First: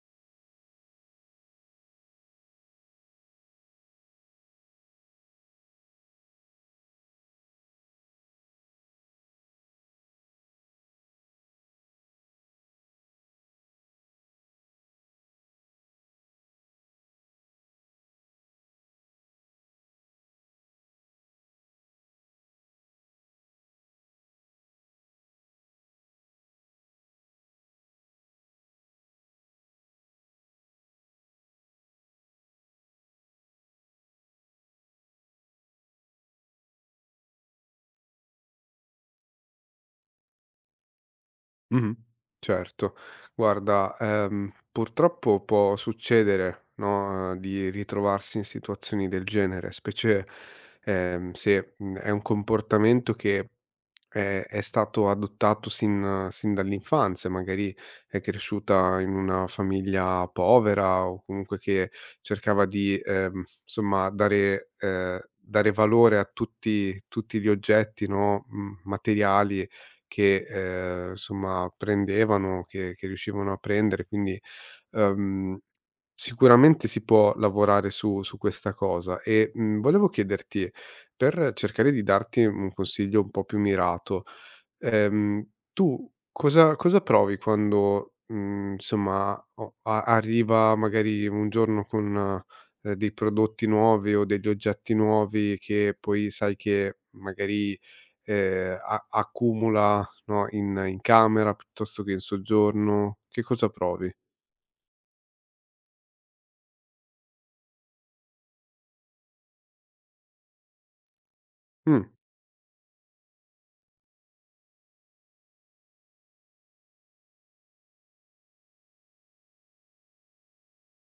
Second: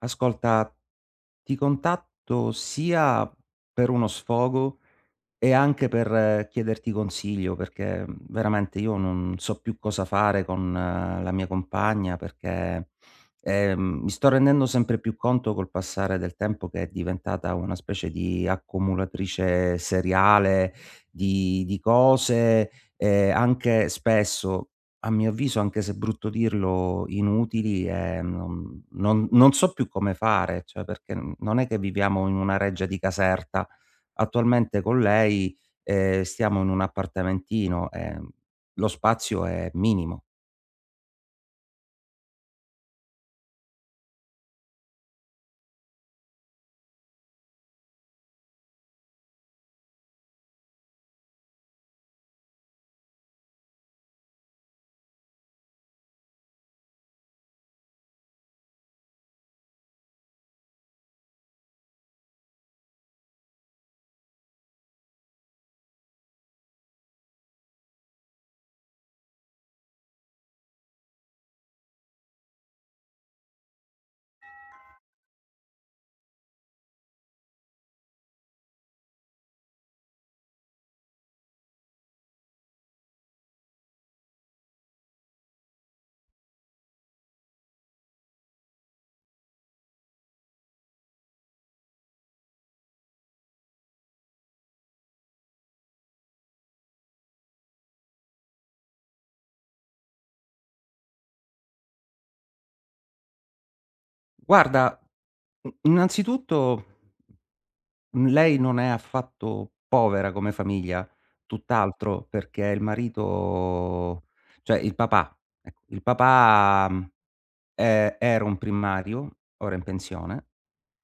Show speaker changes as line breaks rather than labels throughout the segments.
Ascolta, ti contatto sia per uno sfogo e anche per chiederti consiglio, perché, veramente io non so più cosa fare con la mia compagna perché, mi sto rendendo sempre più conto col passare del tempo che è diventata una specie di accumulatrice seriale di cose, anche spesso, a mio avviso, anche se è brutto dirlo, inutili e non so più come fare, cioè perché non è che viviamo in una reggia di Caserta. Attualmente con lei, stiamo in un appartamentino, lo spazio è minimo.
Mh-mh. Certo. Guarda, purtroppo può succedere, no, di ritrovarsi in situazioni del genere, specie, se, è un comportamento che è stato adottato sin dall'infanzia, magari è cresciuta in una famiglia povera o comunque che cercava di, somma dare dare valore a tutti gli oggetti, no, mhmm, materiali che, somma prendevano, che riuscivano a prendere, quindi, ehm, sicuramente si può lavorare su questa cosa. E, mhmm, volevo chiederti per cercare di darti un consiglio un po' più mirato, ehm, tu cosa provi quando, mhmm, insomma o a arriva magari un giorno con, dei prodotti nuovi o degli oggetti nuovi che poi sai che magari, a accumula, no, in camera piuttosto che in soggiorno? Che cosa provi?
Guarda, i innanzitutto, mhmm, lei non è affatto povera come famiglia,
Mh,
tutt'altro, perché il marito, cioè il papà, ecco, il papà, era un primario, ora è in pensione,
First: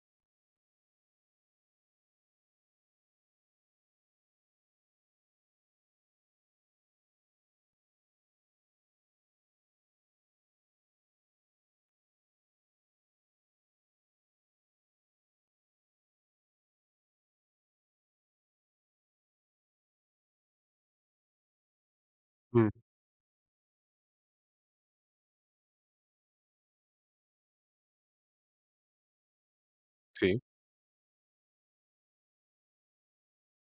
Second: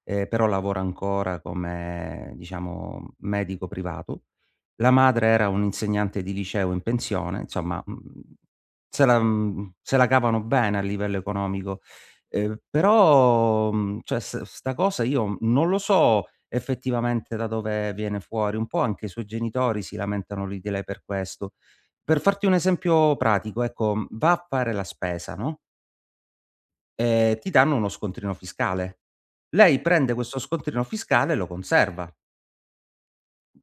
però lavora ancora come, diciamo, medico privato. La madre era un'insegnante di liceo in pensione, insomma, se la cavano bene a livello economico. Però, cioè s sta cosa io non lo so effettivamente da dove viene fuori, un po' anche i suoi genitori si lamentano lì di lei per questo. Per farti un
mh,
esempio pratico, ecco, va a fare la spesa, no? Ti danno uno scontrino fiscale. Lei prende
sì,
questo scontrino fiscale e lo conserva.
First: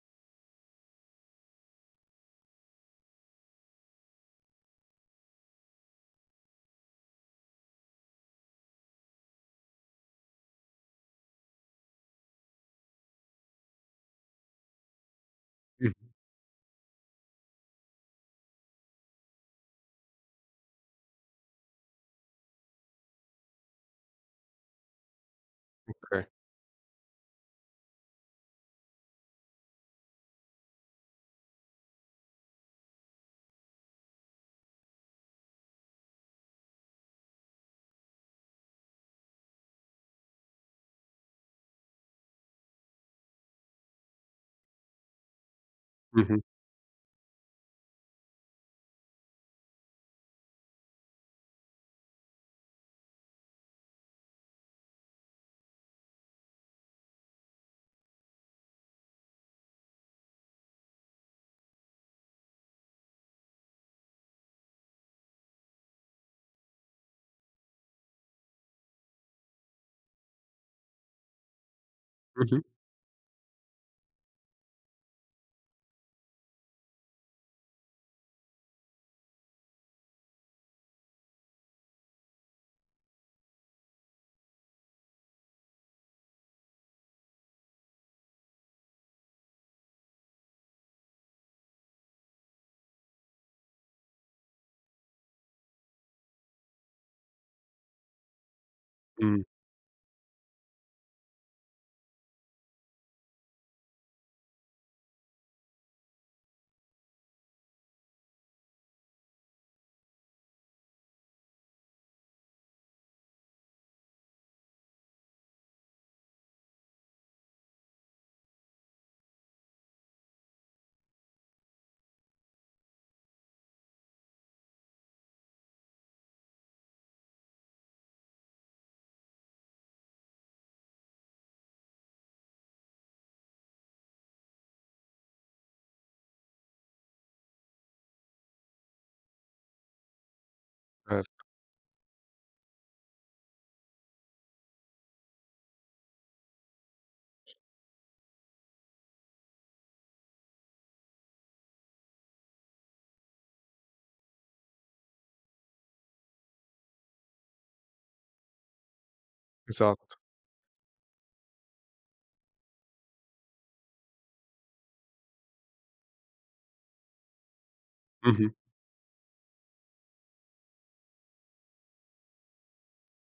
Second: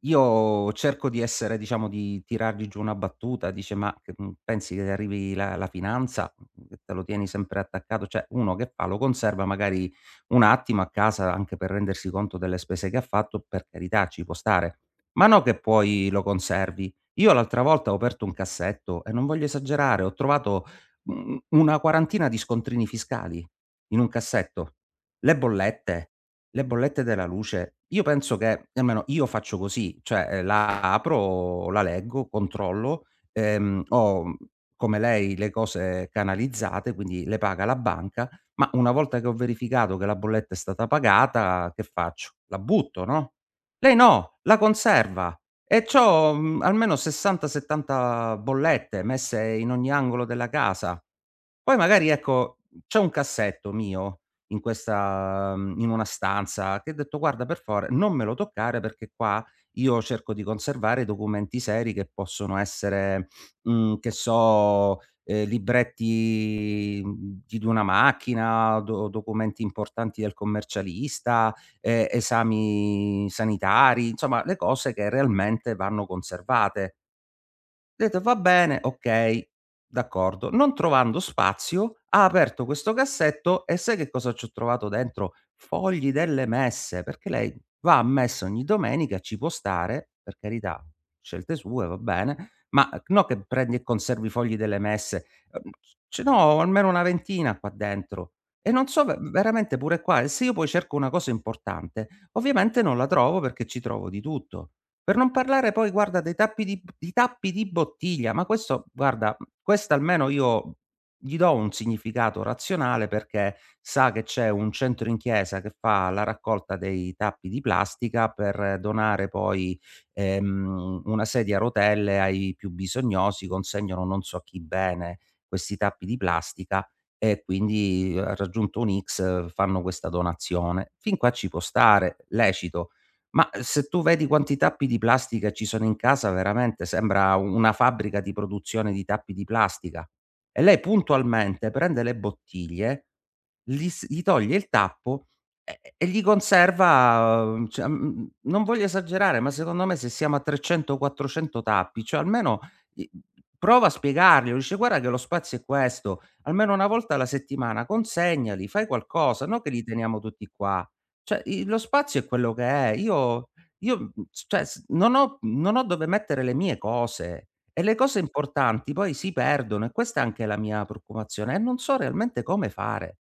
Io cerco di essere, diciamo, di tirargli giù una battuta, dice: "Ma che, pensi che arrivi la finanza, che te lo tieni sempre attaccato?" Cioè, uno che fa? Lo conserva magari un attimo a casa anche per rendersi conto delle spese che ha fatto, per carità, ci può stare, ma no che
mh,
poi lo conservi. Io l'altra volta ho aperto un cassetto e non voglio esagerare, ho trovato, una quarantina di scontrini fiscali in un cassetto. Le bollette
okay.
le bollette della luce, io penso che almeno io faccio così, cioè, la apro, la leggo, controllo, ehm, ho, mhmm, come lei le cose canalizzate, quindi le paga la banca, ma una volta che ho verificato che la bolletta è stata pagata, che faccio? La butto, no? Lei no, la conserva e c'ho,
Mh-mh,
almeno 60, 70 bollette messe in ogni angolo della casa. Poi magari, ecco, c'è un cassetto mio in in una stanza, che ho detto: "Guarda, per favore non me lo toccare perché qua io cerco di conservare i documenti seri che possono essere, che so, libretti, di una macchina, do documenti importanti del commercialista,
mh-mh,
esami sanitari", insomma le cose che realmente vanno conservate. Ho detto: "Va bene, okay, d'accordo". Non trovando spazio, ha aperto questo cassetto e sai che cosa ci ho trovato dentro? Fogli delle messe, perché lei va a messa ogni domenica, ci può stare, per carità, scelte sue, va bene, ma no che prendi e conservi i fogli delle messe. Uhm, Ce n'ho almeno una ventina qua dentro e non so, ve
mh,
veramente pure qua, e se io poi cerco una cosa importante, ovviamente non la trovo perché ci trovo di tutto. Per non parlare poi, guarda, dei tappi di bottiglia. Ma questo, guarda, questa almeno io gli do un significato razionale perché sa che c'è un centro in chiesa che fa la raccolta dei tappi di plastica per donare poi, una sedia a rotelle ai più bisognosi. Consegnano non so a chi, bene, questi tappi di plastica, e quindi ha raggiunto un X fanno questa donazione. Fin qua ci può stare, lecito. Ma se tu vedi quanti tappi di plastica ci sono in casa, veramente sembra una fabbrica di produzione di tappi di plastica. E lei
cer
puntualmente prende le bottiglie, gli toglie il tappo e gli conserva, cioè, non voglio esagerare, ma secondo me se siamo a 300, 400 tappi, cioè almeno i prova a spiegarglielo, dice: "Guarda che lo spazio è questo, almeno una volta alla settimana consegnali, fai qualcosa, no che li
esatto.
teniamo tutti qua." Cioè, i lo spazio è quello che è. Io, mhmm, s cioè s non ho dove mettere le mie cose e le cose
Mh-mh.
importanti poi si perdono, e questa è anche la mia preoccupazione e non so realmente come fare.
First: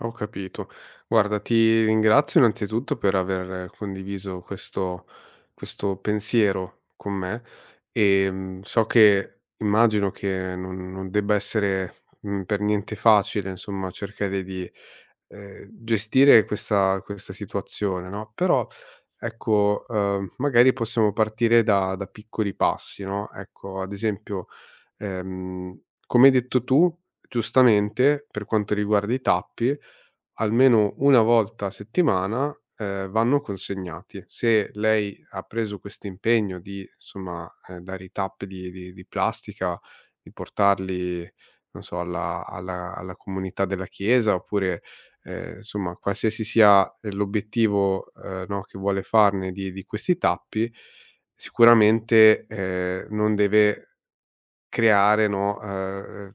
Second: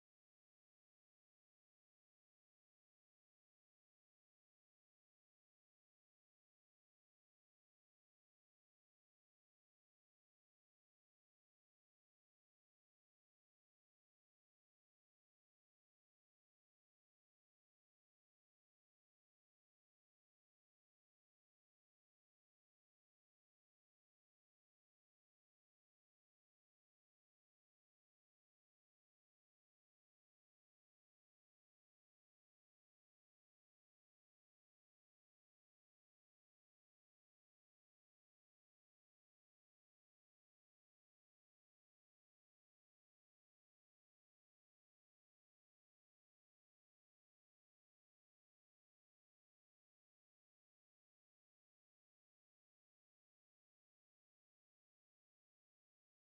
Ho capito. Guarda, ti ringrazio innanzitutto per aver condiviso questo pensiero con me, so che immagino che non debba essere, mhmm, per niente facile, insomma, cercare di, gestire questa situazione, no, però ecco, magari possiamo partire da piccoli passi, no, ecco, ad esempio, ehm, come hai detto tu, giustamente, per quanto riguarda i tappi, almeno 1 volta a settimana, vanno consegnati. Se lei ha preso questo impegno di, insomma, dare i tappi di plastica, di portarli, non so, alla comunità della chiesa, oppure insomma, qualsiasi sia, l'obiettivo, no, che vuole farne di questi tappi, sicuramente, non deve creare, no, ehm,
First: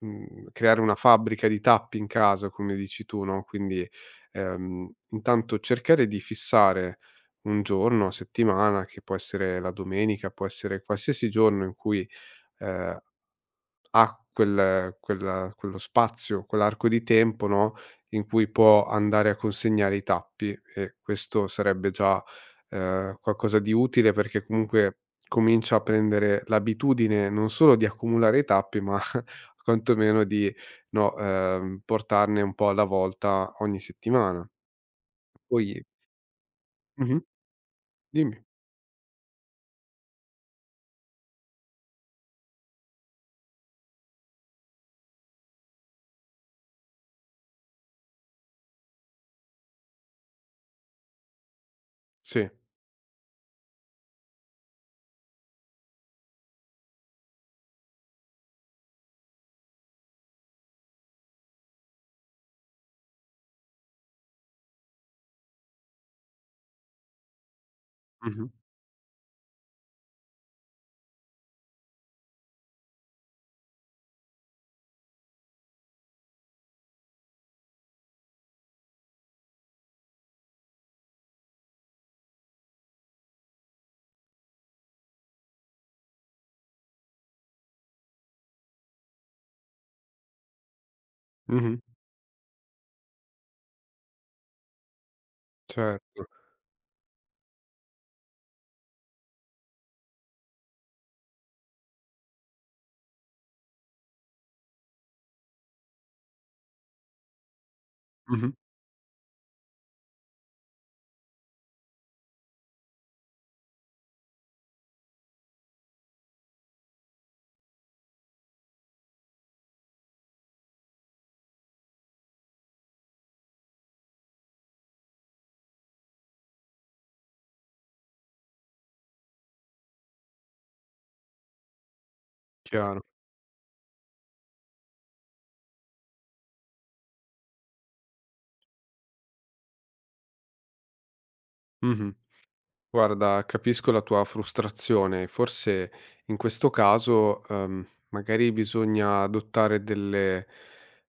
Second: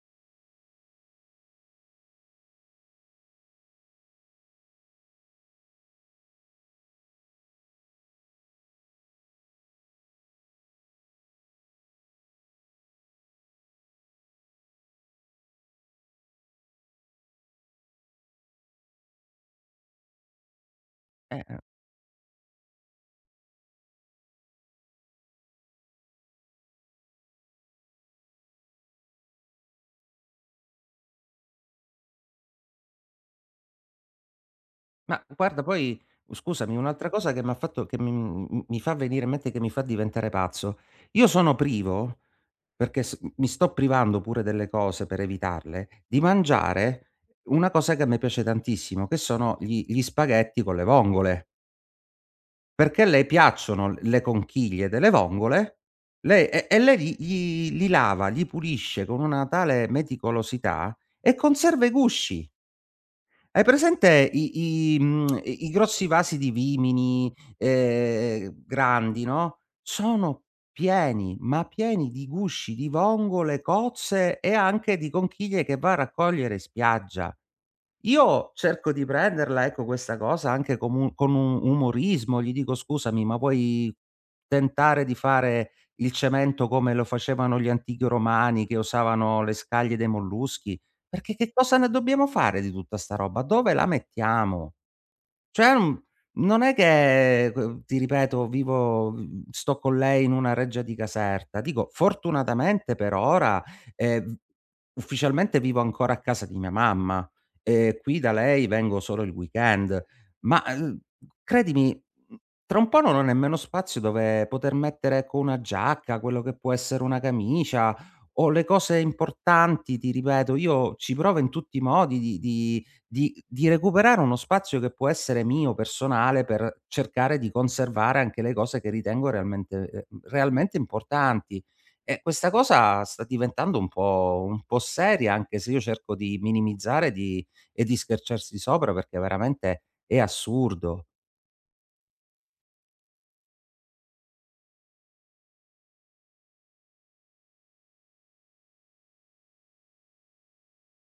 mhmm, creare una fabbrica di tappi in casa, come dici tu, no, quindi, intanto cercare di fissare un giorno a settimana, che può essere la domenica, può essere qualsiasi giorno in cui, ehm ha quello spazio, quell'arco di tempo, no, in cui può andare a consegnare i tappi e questo
Eh,
sarebbe già, qualcosa di utile perché comunque comincia a prendere l'abitudine non solo di accumulare i tappi, ma quantomeno di, no, portarne un po' alla volta ogni settimana.
ma guarda,
Poi
poi scusami, un'altra
mh-mh,
cosa che m'ha fatto che
dimmi.
mi fa venire in mente, che mi fa diventare pazzo: io sono privo, perché s mi sto privando pure delle cose per evitarle, di mangiare una cosa che a me piace tantissimo, che sono gli spaghetti con le vongole.
Sì.
Perché le piacciono le conchiglie delle vongole, lei e lei gli gli li lava, li pulisce con una tale meticolosità e conserva i gusci. Hai presente i i mhmm, i i grossi vasi di vimini,
Mh-mh.
grandi, no, sono pieni, ma pieni di gusci di vongole, cozze e anche di conchiglie che va a raccogliere in spiaggia. Io cerco di prenderla, ecco, questa cosa anche come un con un umorismo, gli dico: "Scusami, ma vuoi tentare di fare il cemento come lo facevano gli antichi romani, che usavano le scaglie dei molluschi? Perché che cosa
Mh-mh.
ne dobbiamo fare di tutta 'sta roba? Dove la mettiamo?" Cioè,
Certo.
non è che q ti ripeto, sto con lei in una reggia di Caserta. Dico, fortunatamente per ora, v ufficialmente vivo ancora a casa di mia mamma, e qui da
Mh-mh.
lei vengo solo il weekend, ma, credimi, mhmm, tra un po' non ho nemmeno spazio dove poter mettere, ecco, una giacca, quello che può essere una camicia o le cose importanti, ti ripeto. Io ci provo in tutti i modi di recuperare uno spazio che può essere mio, personale, per cercare di conservare anche le cose che ritengo realmente realmente importanti. E questa
Chiaro.
cosa sta diventando un po' seria, anche se io cerco di minimizzare di e di scherciarci sopra perché veramente è assurdo.
Mh-mh. Guarda, capisco la tua frustrazione. Forse in questo caso, magari bisogna adottare delle,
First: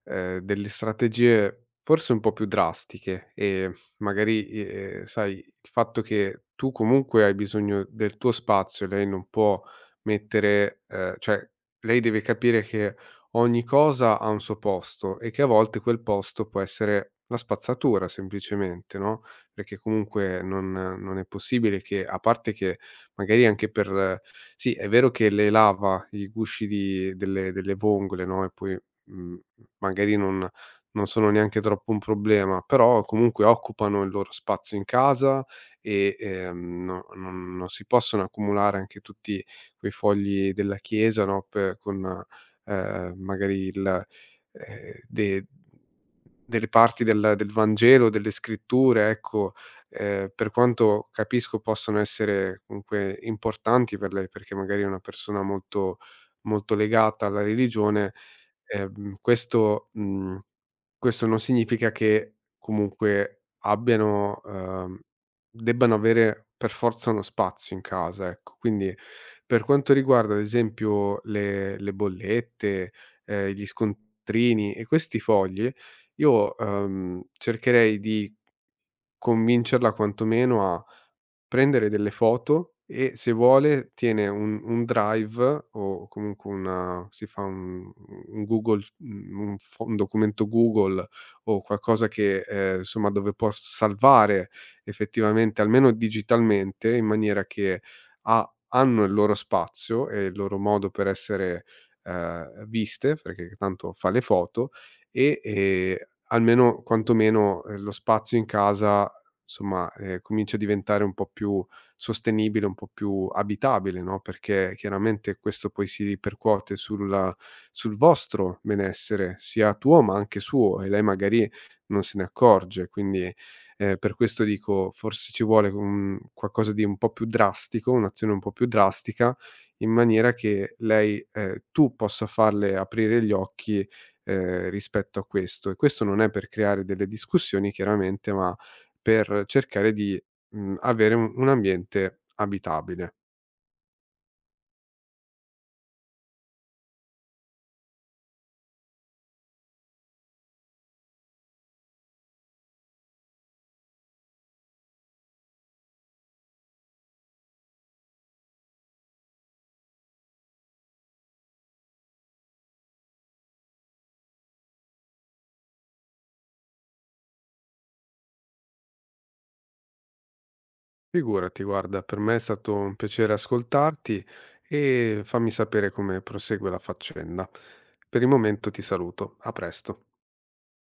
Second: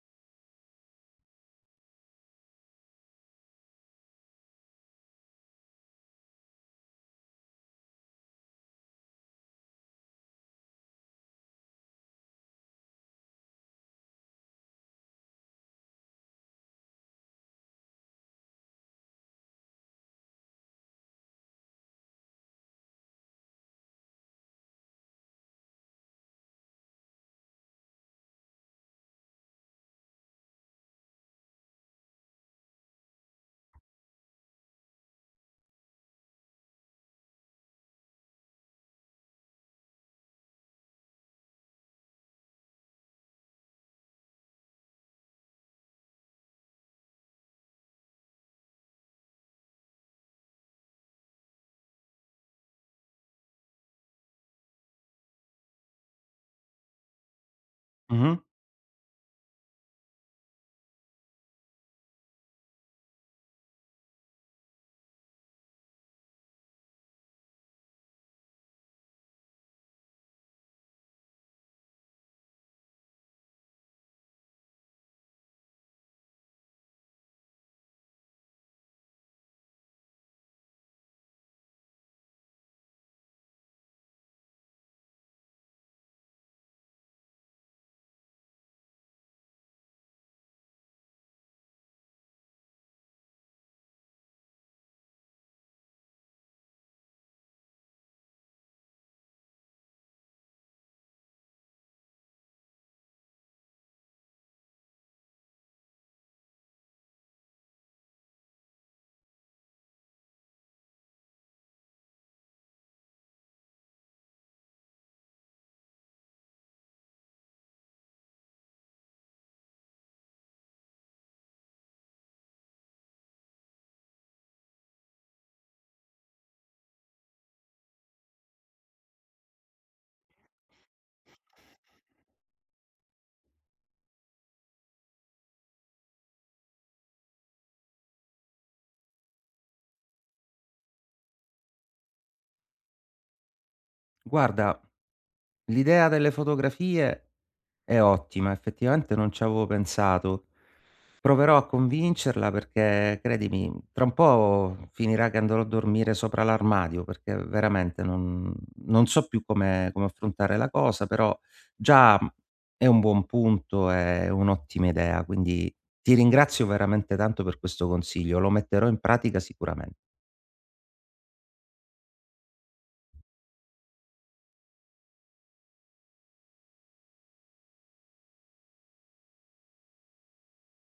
delle strategie forse un po' più drastiche e magari, sai, il fatto che tu comunque hai bisogno del tuo spazio, lei non può mettere, cioè lei deve capire che ogni cosa ha un suo posto e che a volte quel posto può essere la spazzatura semplicemente, no? Perché comunque non è possibile che a parte che magari anche per sì, è vero che le lava i gusci di delle vongole, no, e poi, mhmm, magari non sono neanche troppo un problema, però comunque occupano il loro spazio in casa e, no non si possono accumulare anche tutti quei fogli della chiesa, no, pe con, magari il de delle parti del Vangelo, delle scritture, ecco, per quanto capisco possano essere comunque importanti per lei, perché magari è una persona molto molto legata alla religione,
Mh-mh.
questo, mhmm questo non significa che comunque abbiano debbano avere per forza uno spazio in casa, ecco. Quindi, per quanto riguarda ad esempio le bollette, gli scontrini e questi fogli, io, cercherei di convincerla quantomeno a prendere delle foto e se vuole tiene un drive o comunque una si fa un Google un fo un documento Google o qualcosa che, insomma dove può salvare effettivamente, almeno digitalmente, in maniera che ha hanno il loro spazio e il loro modo per essere, viste, perché tanto fa le foto e, almeno quantomeno, lo spazio in casa insomma, cominci a diventare un po' più sostenibile, un po' più abitabile, no, perché chiaramente questo poi si ripercuote sul vostro benessere, sia tuo ma anche suo, e lei magari non se ne accorge. Quindi, per questo dico, forse ci vuole un qualcosa di un po' più drastico, un'azione un po' più drastica, in maniera che lei tu possa farle aprire gli occhi, rispetto a questo. E questo non è per creare delle discussioni chiaramente, ma per cercare di, mhmm, avere un ambiente abitabile.
Guarda, l'idea delle fotografie è ottima, effettivamente non ci avevo pensato. Proverò a convincerla perché credimi, tra un po' finirà che andrò a dormire sopra l'armadio perché veramente non, non so più come, come affrontare la cosa, però già è un buon punto, è un'ottima idea, quindi ti ringrazio veramente tanto per questo consiglio, lo metterò in pratica sicuramente.
Figurati, guarda, per me è stato un piacere ascoltarti e fammi sapere come prosegue la faccenda. Per il momento ti saluto. A presto.